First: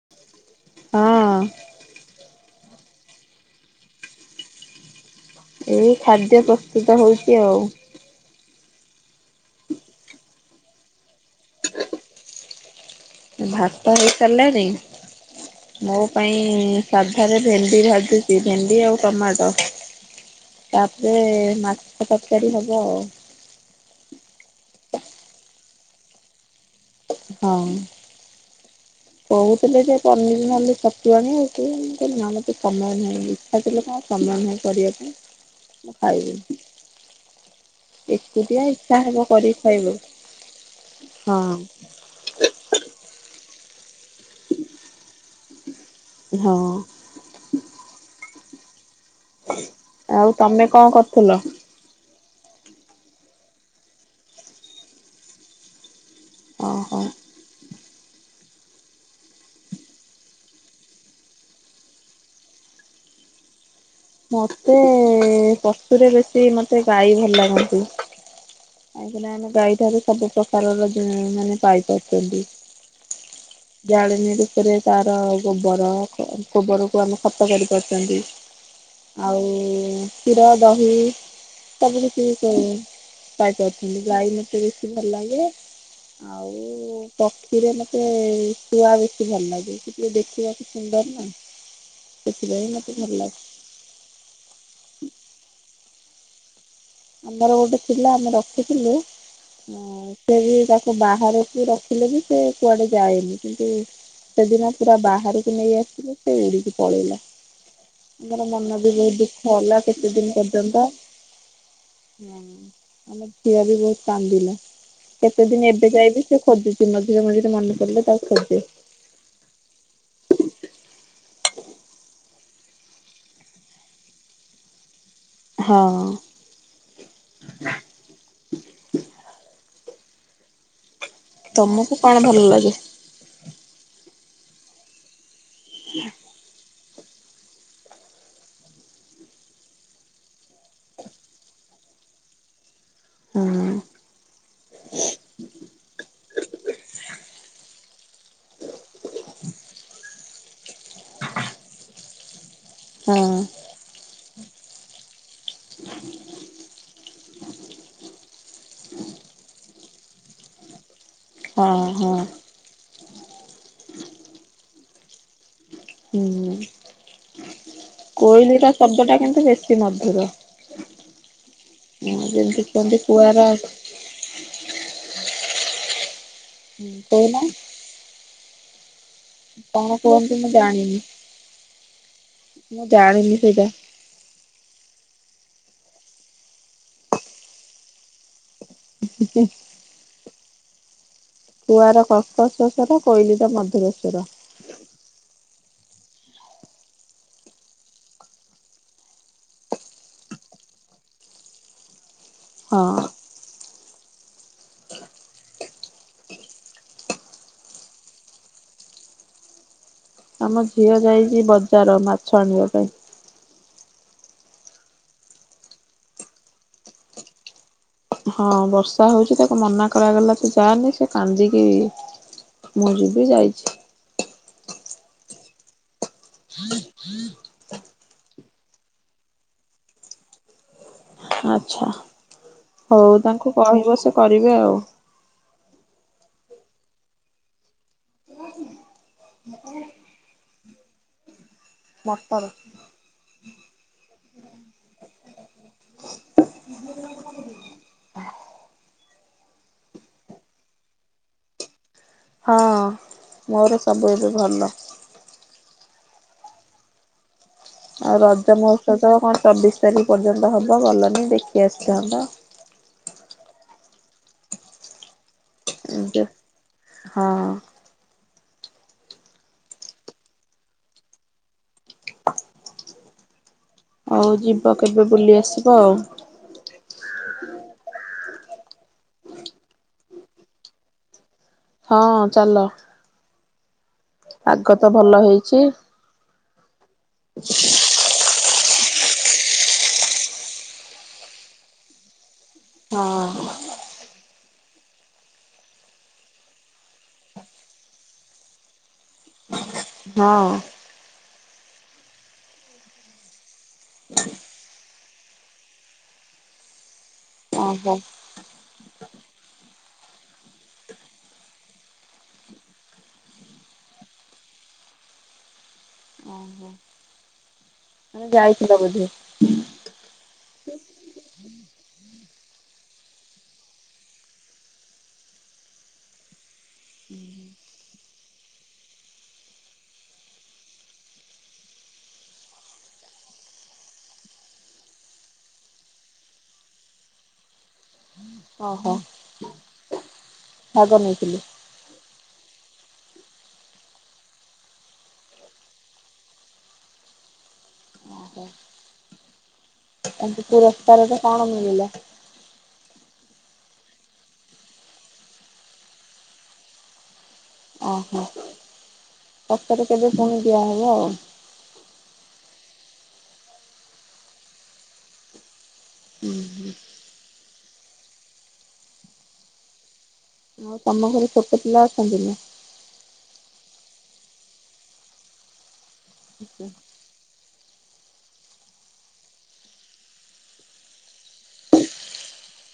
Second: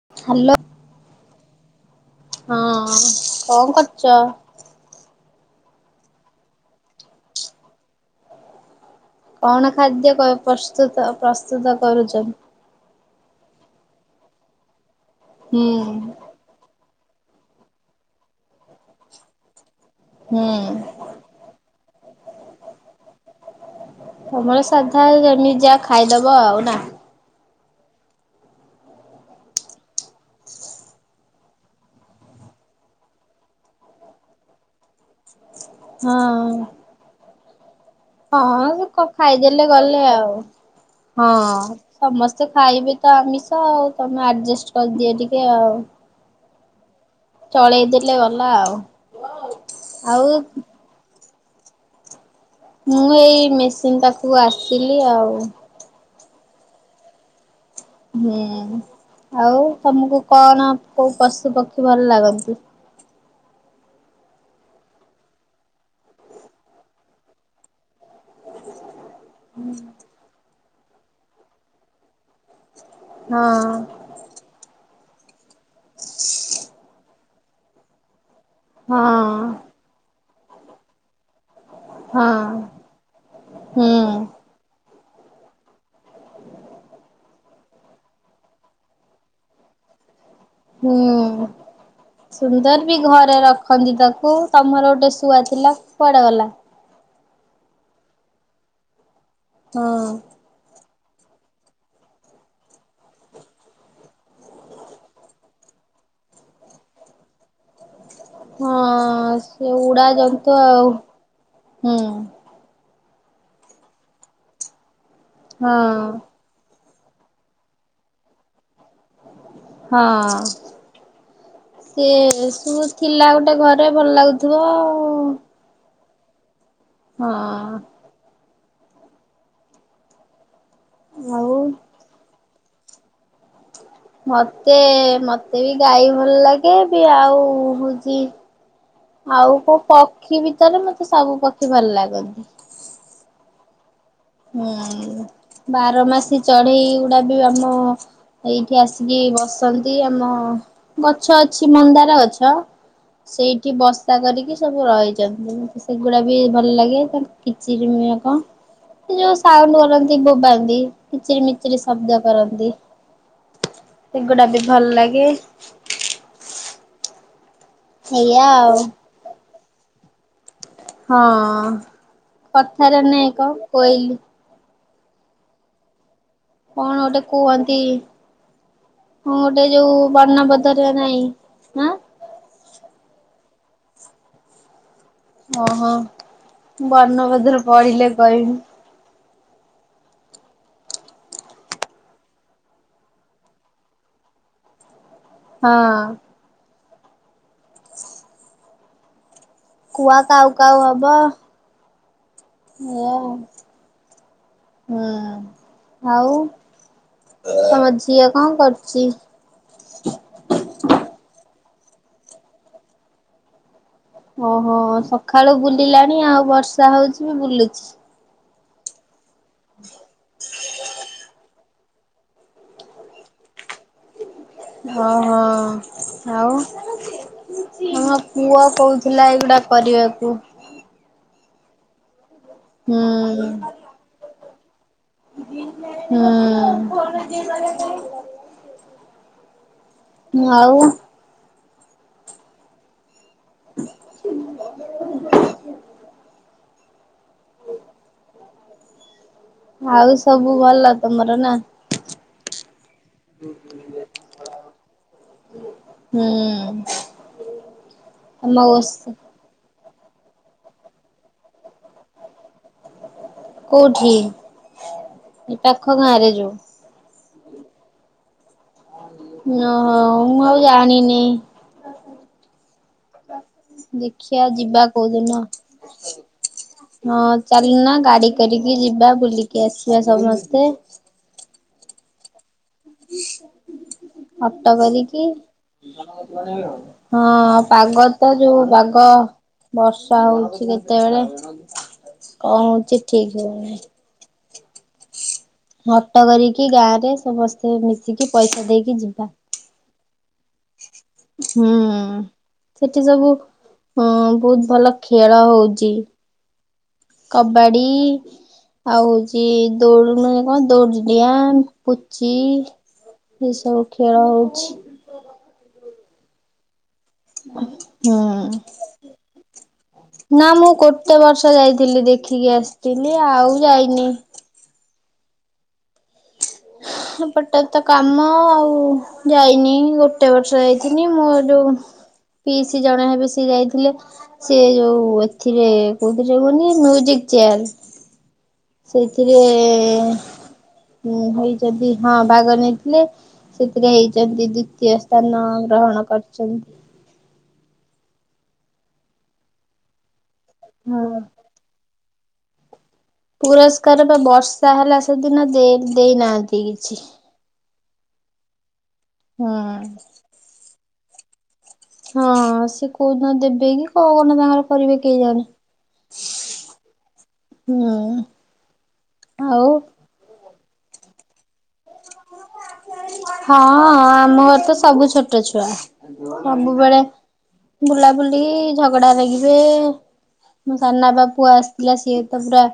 Hello ହଁ କଣ କରୁଚ? ଏଇ ଖାଦ୍ୟ ପ୍ରସ୍ତୁତ ହଉଛି ଆଉ। କଣ ଖାଦ୍ୟ ପ୍ରସ୍ତୁତ ପ୍ରସ୍ତୁତ କରୁଛନ୍ତି? ଭାତ ହୁଁ। ହେଇସାରିଲେଣିି ମୋ ପାଇଁ ସାଧାରେ ଭେଣ୍ଡି ଭାଜୁଛି ଭେଣ୍ଡି ଆଉ ଟମାଟୋ ହୁଁ ତାପରେ ମାଛ ତରକାରୀ ହବ। ତମର ସାଧା ଏମି ଯା ଖାଇଦବ ନା। ହଁ ହଁ କହୁଥିଲେ ଯେ ପନିର ନହେଲେ ଛତୁ ଆଣି ରଖିବେ, ମୁଁ କହିଲି ନା ମତେ ପନିର [unintelligible] କହୁଥିଲେ କଣ ସମୟ ନାହିଁ କରିବା ପା ହଁ। ଖାଇ ହଁ ଇଚ୍ଛା ସେ ହବ କରିକି ଖାଇଦେଲେ ଗଲେ, ଖାଇବାକୁ ଆଉ ହଁ ସମସ୍ତେ ଖାଇବେ ତ ଆମିଷ ଆଉ ତମେ ଆଡଜଷ୍ଟ କରିଦିଅ ଟିକେ ଆଉ। ହଁ ଚଳେଇ ଦେଲେ ଗଲା ଆଉ। ଆଉ ତମେ କଣ କରୁଥିଲ? ମୁଁ ଏଇ ମେସିନ ପାଖକୁ ଆସିଥିଲି ଆଉ। ହଁ ହ ହୁଁ ଆଉ ତମକୁ କଣ କୋଉ ପଶୁ ପକ୍ଷୀ ଭଲ ଲାଗନ୍ତି? ମତେ ପଶୁରେ ବେଶୀ ମତେ ଗାଈ ଭଲ ଲାଗନ୍ତି। କାହିଁକିନା ଆମେ ଗାଈ ଠାରୁ ସବୁ ପ୍ରକାରର ମାନେ ପାଇପାରୁଛନ୍ତି। ହଁ ଜାଳମୀରୁ ସେଥିରେ ତାର ଗୋବର ଗୋବରକୁ ଆମେ ଖତ କରିପାରୁଛନ୍ତି। ଆଉ ହଁ କ୍ଷୀର ଦହି ସବୁ ହଁ କିଛି ହୁଁ ପାଇପାରୁଛନ୍ତି ଗାଈ ମତେ ବେଶୀ ଭଲ ଲାଗେ ଆଉ ପକ୍ଷୀରେ ମତେ ଶୁଆ ବେଶି ଭଲ ଲାଗେ, ଟିକେ ଦେଖିବାକୁ ହୁଁ ସୁନ୍ଦର ନା ସେଥିପାଇଁ ସୁନ୍ଦର ମୋତେ ବି ଭଲ ଘରେ ଲାଗେ ରଖ ଖଞ୍ଜିତାକୁ ତୁମର ଗୋଟେ ଶୁଆ ଥିଲା କୁଆଡ଼େ ଗଲା? ଆମର ଗୋଟେ ଥିଲା ଆମେ ରଖିଥିଲୁ ହଁ ସେ ବି ବାହାରକୁ ରଖିଲେ ବି ସେ କୁଆଡେ ଯାଏନି, କିନ୍ତୁ ସେଦିନ ପୁରା ବାହାରକୁ ନେଇ ଆସିଲେ ସେ ଉଡିକି ପଳେଇଲା। ଆମର ହଁ ମନ ବି ବହୁତ ଦୁଃଖ ସେ ହେଲା ଉଡା କେତେ ଦିନ ଜନ୍ତୁ ଆଉ ପର୍ଯ୍ୟନ୍ତ। ହୁଁ ଆମ ଝିଅ ବି ବହୁତ କାନ୍ଦିଲା କେତେ ଦିନ ହଁ ଏବେ ଯାଇବି ସେଏ ଖୋଜୁଛି ମଝିରେ ମଝିରେ ମନେ ପଡ଼ିଲେ ତାକୁ ଖୋଜେ। ହଁ ସେ ସୁ ଥିଲା ଗୋଟେ ଘରେ ଭଲ ଲାଗୁଥିବ ଆଉ ହଁ ହଁ ଆଉ ତମକୁ କଣ ଭଲ ଲାଗେ? ମତେ ମତେ ବି ଗାଈ ଭଲ ଲାଗେ, ବି ଆଉ ହଉଛି ଆଉ କୋଉ ପକ୍ଷୀ ଭିତରେ ମତେ ସବୁ ପକ୍ଷୀ ଭଲ ଲାଗନ୍ତି। ହୁଁ ହୁଁ ବାରମାସୀ ଚଢ଼େଇ ଗୁଡ଼ା ଆମ ଏଇଠି ଆସିକି ବସନ୍ତି। ଆମ ଗଛ ଅଛି ମନ୍ଦାର ଗଛ ହଁ ସେଇ କି ବସା କରିକି ସବୁ ରହିଛନ୍ତି ମୋତେ ସେଗୁଡ଼ା ବି ଭଲ ଲାଗେ ତା କିଚିରିକ ଯୋଉ ସାଉଣ୍ଡ କରନ୍ତି ବୋବାନ୍ତି କିଚିରି ହଁ ମିଚିରି ହଁ ଶବ୍ଦ କରନ୍ତି। ଗୁଡା ବି ଭଲ ଲାଗେ। ହୁଁ ଏଇଆ କୋଇଲିର ଆଉ ଶବ୍ଦ ଟା କିନ୍ତୁ ବେଶୀ ମଧୁର। ହଁ ଯେମିତି କୁହନ୍ତି କୁଆର ବୋଇଲ କଣ ଗୁଟେ କହୁନା କୁହନ୍ତି? କଣ ଗୋଟେ କଣ ଯୋଉ କୁହନ୍ତି ମୁଁ ବର୍ଣ୍ଣବୋଧରେ ଜାଣିନି। ନାହିଁ ଆଁ ମୁଁ ଜାଣିନି ସେଇଟା। ଓହୋ ବର୍ଣ୍ଣବୋଧରେ ପଢିଲେ କହିବି। [unintelligible] କୁଆର କ୍କଶେଶ୍ୱର କୋଇଲିର ମଧୁରେଶ୍ଵର। ହଁ। କୁଆ କାଉ କାଉ ହବ ଏ ହଁ। ହୁଁ ଆଉ। ତମ ଝିଅ କଣ କରୁଛି? ଆମ ଝିଅ ଯାଇଛି ବଜାର ମାଛ ଆଣିବା ପାଇଁ। ଓହୋ ସକାଳୁ ବୁଲିଲାଣି ଆଉ ବର୍ଷା ହଉଛି ବି ବୁଲୁଚ ହଁ ବର୍ଷା ହଉଛି ତାକୁ ମନା କରାଗଲା ତୁ ଯାନି ସେ କାନ୍ଦିକି ମୁଁ ଯିବି ଯାଇଛି। ହଁ ହଁ ଆଉ। ହଁ ହଁ ପୁଅ କହୁଥିଲା ଏଇଗୁଡା କରିବାକୁ। ଆଛା ହଉ ହୁଁ। ତାଙ୍କୁ କହିବ ସେ କରିବେ ଆଉ। ହୁଁ। ଆଉ। [unintelligible] [inaudible] [unintelligible] ଆଉ ସବୁ ଭଲ ତମର ନା। ହଁ ମୋର ସବୁ ଏବେ ଭଲ। ହୁଁ। ଆଉ ରଜ ଆମ ମହୋତ୍ସବ ଓସ୍ ତ କଣ ଚବିଶ ତାରିଖ ପର୍ଯ୍ୟନ୍ତ ହବ ଗଲନି ଦେଖି ଆସିଥାନ୍ତ। କୋଉଠି ଏ ପାଖ ଗାଁ ରେ ଯୋଉ। ହଁ ଓହୋ ମୁଁ ଆଉ ଜାଣିନି। ହଉ ଦେଖିବା ଯିବ ଯିବା କେବେ ବୁଲି କୋଉଦିନ। ଆସିବ ଆଉ ହଁ ଚାଲ ନା ଗାଡି କରିକି ଯିବା ବୁଲିକି ଆସିବା ସମସ୍ତେ। ହଁ ଚାଲ ଅଟୋ ଆଗ ତ ଭଲ କରିକି ହେଇଛି। ହଁ ପାଗ ତ ଯୋଉ ବାଘ ବର୍ଷା ହଉଛି କେତେବେଳେ କଣ ହଉଛି ହଁ ଠିକ ହଉନାହିଁ। ହଟ କରିକି ଗାଁରେ ସମସ୍ତେ ମିଶିକି ପଇସା ଦେଇକି ଯିବା। ହଁ ହଁ। ହୁଁ ସେଠି ସବୁ ହଁ ବହୁତ ଭଲ ଖେଳ ହଉଛି। କବାଡ଼ି। ଓହୋ ଆଉ ହଉଛି ଦୌଡ଼ ଦୌଡିଡିଆଁ ପୁଚି ଏଇ ସବୁ ଖେଳ ହଉଛି। ଓହୋ ମାନେ ଯାଇଥିଲ ବୋଧେ ହଁ ନା ମୁଁ ଗୋଟେ ବର୍ଷ ଯାଇଥିଲି ଦେଖିକି ଆସିଥିଲି ଆଉ ଯାଇନି। ଏପଟେ ତ କାମ ଆଉ। ଯାଇନି ଗୋଟେ ବର୍ଷ ଯାଇଥଲି ମୁଁ ଯୋଉ ପିଇସୀ ଜଣେ ହେବେ ସିଏ ଯାଇଥିଲେ। ସେ ଯୋଉ ଏଥିରେ କୋଉଥିରେ କୁହନି ମ୍ୟୁଜିକ ଚେୟାର। ଓହୋ ଏଥିରେ ଭାଗ ନେଇଥିଲି ହୋଇଚନ୍ତି ହଁ ଭାଗ ନେଇଥିଲେ। ସେଥିରେ ହେଇଚନ୍ତି ଦ୍ଵିତୀୟ ସ୍ଥାନ ଗ୍ରହଣ କରିଚନ୍ତି। [unintelligible] ପୁରସ୍କାର ହଁ ଟା କଣ ମିଳିଲା? ପୁରସ୍କାର ବା ବର୍ଷା ହେଲା ସେଦିନ ଦେଇ ଦେଇନାହାନ୍ତି କିଛି। ଅ ହ ପଛରେ ହୁଁ। କେବେ ପୁଣି ଦିଆ ହବ ଆଉ। ହଁ ସେ କୋଉଦିନ ଦେବେ କି କଣ ଗୋଟିଏ ତାଙ୍କର କରିବେ କେଜାଣି। ଉଁ ହୁଁ ହୁଁ ଆଉ ଆଉ ତମ ଘରେ ଛୋଟ ପିଲା ଅଛନ୍ତି ନା? ହଁ ଅ ଆମ ଘର ତ ସବୁ ଛୋଟ ଛୁଆ ସବୁବେଳେ ବୁଲାବୁଲି ଝଗଡା ଲାଗିବେ। ମୋ ସାନବାପା ପୁଅ ଆସିଥିଲା ସିଏ ତ ପୁରା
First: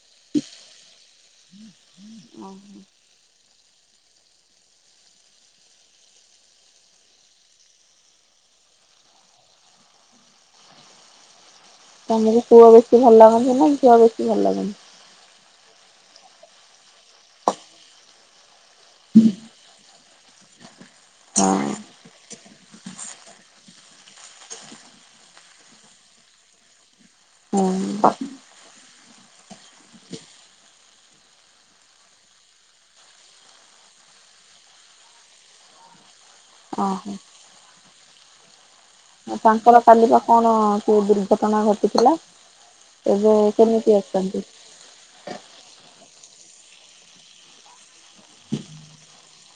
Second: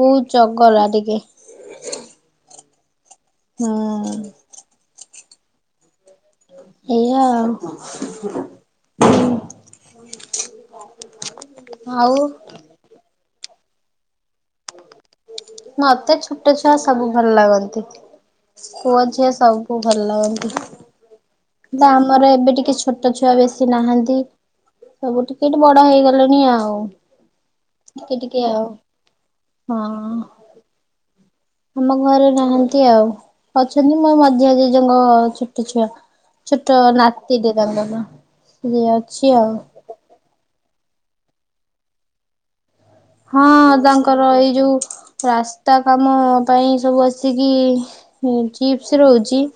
ବହୁତ ଚଗଲା ଟିକେ ଓହୋ ହଁ ଏଇଆ ଆଉ। ଆଉ ତମକୁ ପୁଅ ବେଶୀ ଭଲ ଲାଗନ୍ତି ନା ଝିଅ ବେଶୀ ଭଲ ଲାଗନ୍ତି? ମତେ ଛୋଟ ଛୁଆ ସବୁ ଭଲ ଲାଗନ୍ତି। ପୁଅଝିଅ ସବୁ ଭଲ ଲାଗନ୍ତି। ହେଲେ ହଁ ଆମର ଏବେ ଟିକେ ଛୋଟ ଛୁଆ ବେଶୀ ନାହାନ୍ତି। ସବୁ ଟିକେ ବଡ ହେଇଗଲେଣି ଆଉ। ଟିକେ ଓହୋ ଟିକେ ଆଉ ହଁ ଆମ ଘରେ ନାହାନ୍ତି ଆଉ ଅଛନ୍ତି ମୋ ମଝିଆ ଜେଜେଙ୍କ ଛୋଟଛୁଆ। ଛୋଟ ଆଉ ନାତିଟେ ତାଙ୍କର ଅଛି ଆଉ। ତାଙ୍କର କାଲି ବା କଣ କୋଉ ଦୁର୍ଘଟଣା ଘଟିଥିଲା? ଏବେ ହଁ କେମିତି ତାଙ୍କର ଅଛନ୍ତି? ଏଇ ଯୋଉ ରାସ୍ତା କାମ ପାଇଁ ସବୁ ଆସିକି ଚିପ୍ସ ରହୁଛି।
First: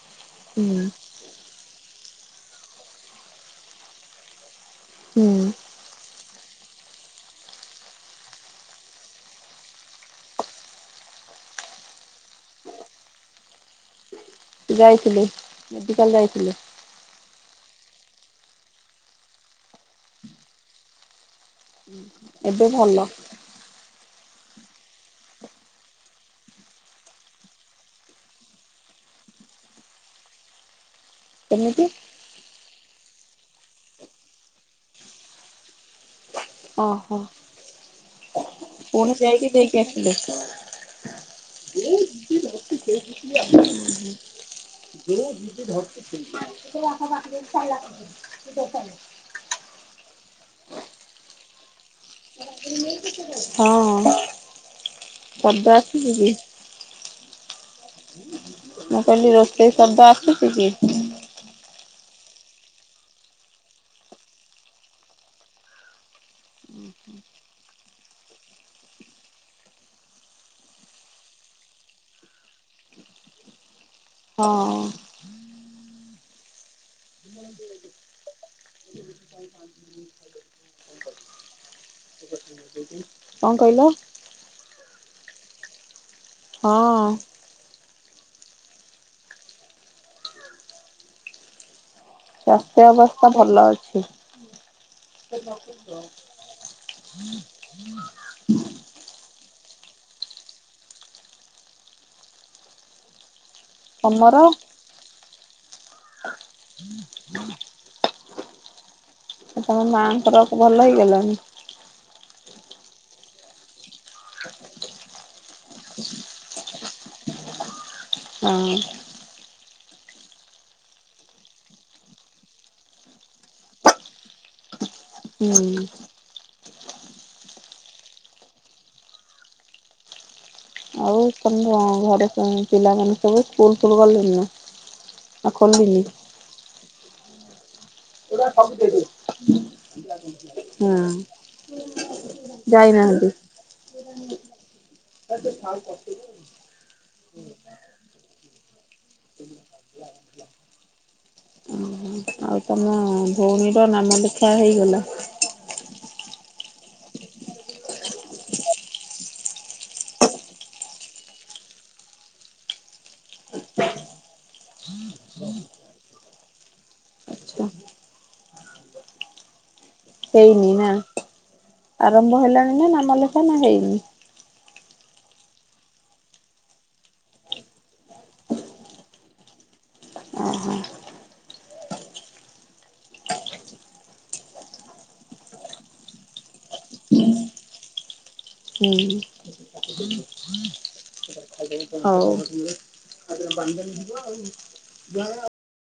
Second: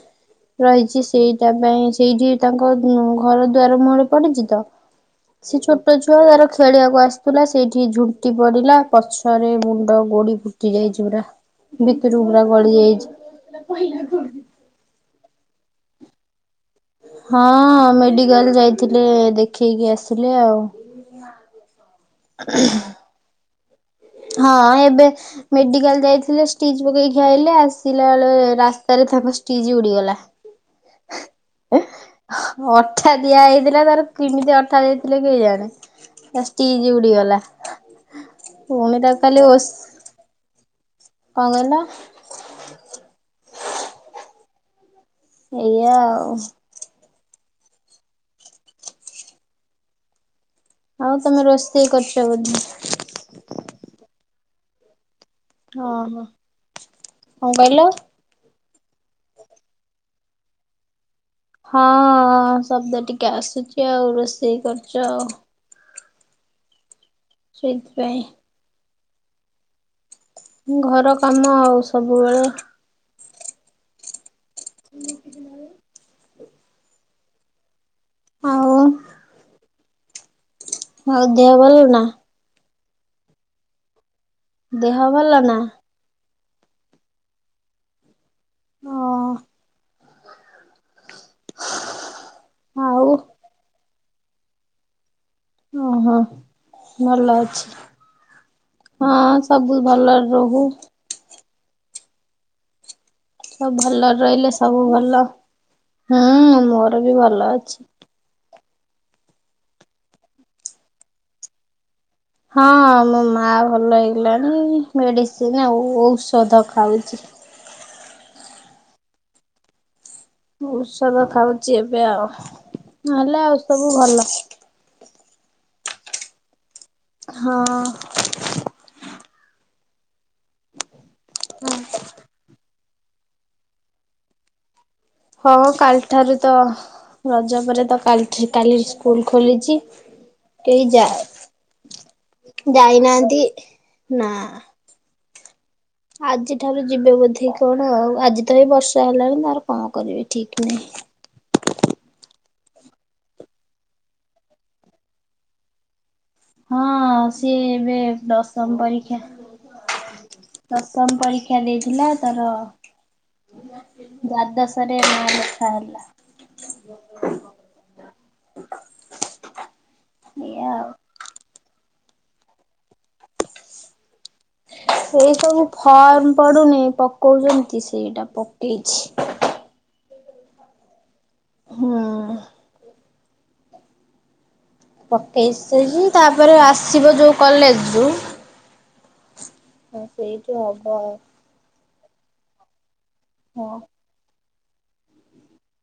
ହୁଁ ରହିଛି ସେଇଟା ପାଇଁ ସେଇଠି ତାଙ୍କ ଘର ଦୁଆାର ମୁହଁରେ ପଡିଛି ତ ସେ ହୁଁ ଛୋଟ ଛୁଆ ତାର ଖେଳିବାକୁ ଆସିଥିଲା ସେଇଠି ଝୁଣ୍ଟି ପଡିଲା ପଛରେ ମୁଣ୍ଡ ଗୋଡି ଫୁ ଫୁଟି ଯାଇଛି ପୁରା ଭିତରକୁ ପୁରା ଗଳି ଯାଇଛି। ଯାଇଥିଲି ମେଡିକାଲ ଯାଇଥିଲେ। ହଁ ମେଡ଼ିକାଲ ଯାଇଥିଲେ ଦେଖେଇକି ଆସିଲେ ଆଉ ଏବେ ଭଲ। ହଁ ଏବେ ମେଡିକାଲ ଯାଇଥିଲେ ଷ୍ଟିଜ୍ ପକେଇକି ଆଇଲେ ଆସିଲା ବେଳେ ରାସ୍ତାରେ ତାଙ୍କ ଷ୍ଟିଜ୍ ଉଡିଗଲା [unintelligible] କେମିତି ହ ଅଠା ଦିଆ ହେଇଥିଲା ତାର କେମିତି ଅଠା ଦେଇଥିଲେ କେ ଜାଣେ ତା ଷ୍ଟିଜ୍ ଓହୋ ଉଡିଗଲା ପୁଣି ତାକୁ ଖାଲି ଯାଇକି ଓଷ ଦେଇକି ଆସିଲେ କଣ କହିଲ ଏଇଆ ଆଉ [unintelligible] [unintelligible] ଆଉ ତମେ ରୋଷେଇ କରୁଛ ବୋଧେ? ହଁ- ଅଁ। ହଁ ହଁ କଣ କହିଲ? ମୁଁ କହିଲି ରୋଷେଇ ଶବ୍ଦ ଆସୁଛି କି? ହଁ ଶବ୍ଦ ଟିକେ ଆସୁଛି ଆଉ ରୋଷେଇ କରୁଛ ଆଉ। [inaudible] ସେଇଥି ପାଇଁ। ଘର କାମ ଆଉ ସବୁବେଳେ। ହଁ। ଆଉ? ଆଉ ଦେହ ଭଲ ନା? କଣ କହିଲ? ଦେହ ଭଲ ନା? ହଁ- ଅଁ। ହଁ। ସ୍ୱାସ୍ଥ୍ୟ ଆଉ ଅବସ୍ଥା ଭଲ ଅଛି। ଓହୋ ଭଲ ଅଛି। [inaudible] ହଁ ସବୁ ଭଲରେ ରହୁ। ସବୁ ଭଲରେ ତମର ରହିଲେ ସବୁ ଭଲ ହୁଁ ମୋର ବି ଭଲ ଅଛି। ସେ ତମ ମାଆଙ୍କର ଭଲ ହେଇଗଲାଣି? ହଁ ମୋ ମା ଭଲ ହେଇଗଲାଣି ମେଡ଼ିସିନ୍ ଆଉ ଔଷଧ ଖାଉଛି। ଅଁ। ଔଷଧ ଖାଉଛି ଏବେ ଆଉ ନହେଲେ ଆଉ ସବୁ ଭଲ। ହୁଁ। ହଁ - ଅଁ। ଆଉ ତମ ଘରେ ପିଲାମାନେ ସବୁ ସ୍କୁଲ ଫଲ ଗଲେଣି ନା? ଆଉ ହଁ ଖୋଲିନି କାଲି ଠାରୁ ତ ରଜ ପରେ ତ କାଲ୍ ଠୀ କାଲି ସ୍କୁଲ ଖୋଲିଛି, କେହି ହଁ ଯା ଯାଇନାହାନ୍ତି ନା। [unintelligible] ଆଜି ଠାରୁ ଯିବେ ବୋଧେ କଣ ଆଉ ଆଜି ତ ଏ ବର୍ଷା ହେଲାଣି ଆଉ କଣ କରିବି ଠିକ୍ ନୁହେଁ। ଆଉ ତମ ଭଉଣୀର ନାମ ଲେଖା ହେଇଗଲା? ହଁ ସିଏ ଏବେ ଦଶମ ପରୀକ୍ଷା। ଦଶମ ପରୀକ୍ଷା ଦେଇଥିଲା ତାର। ଦ୍ଵାଦଶ ରେ ନାଆଁ ଲେଖା ହେଲା। ଆଚ୍ଛା। [inaudible] ହେଇନି ଏଇଆ ଆଉ। ନା ଆରମ୍ଭ ହେଲାଣି ନା ନାମ ଲେଖା ନା ହେଇନି? ଏଇ ସବୁ ଫର୍ମ ପଡ଼ୁନି ପକଉଛନ୍ତି ସେଇଟା ପକେଇଛି, ଓହୋ ହୁଁ, ପକେଇସାଇଲି ତାପରେ ଆସିବ ଯୋଉ କଲେଜ୍ ଯୁ ହୁଁ, ହବ ଆଉ, ହଉ,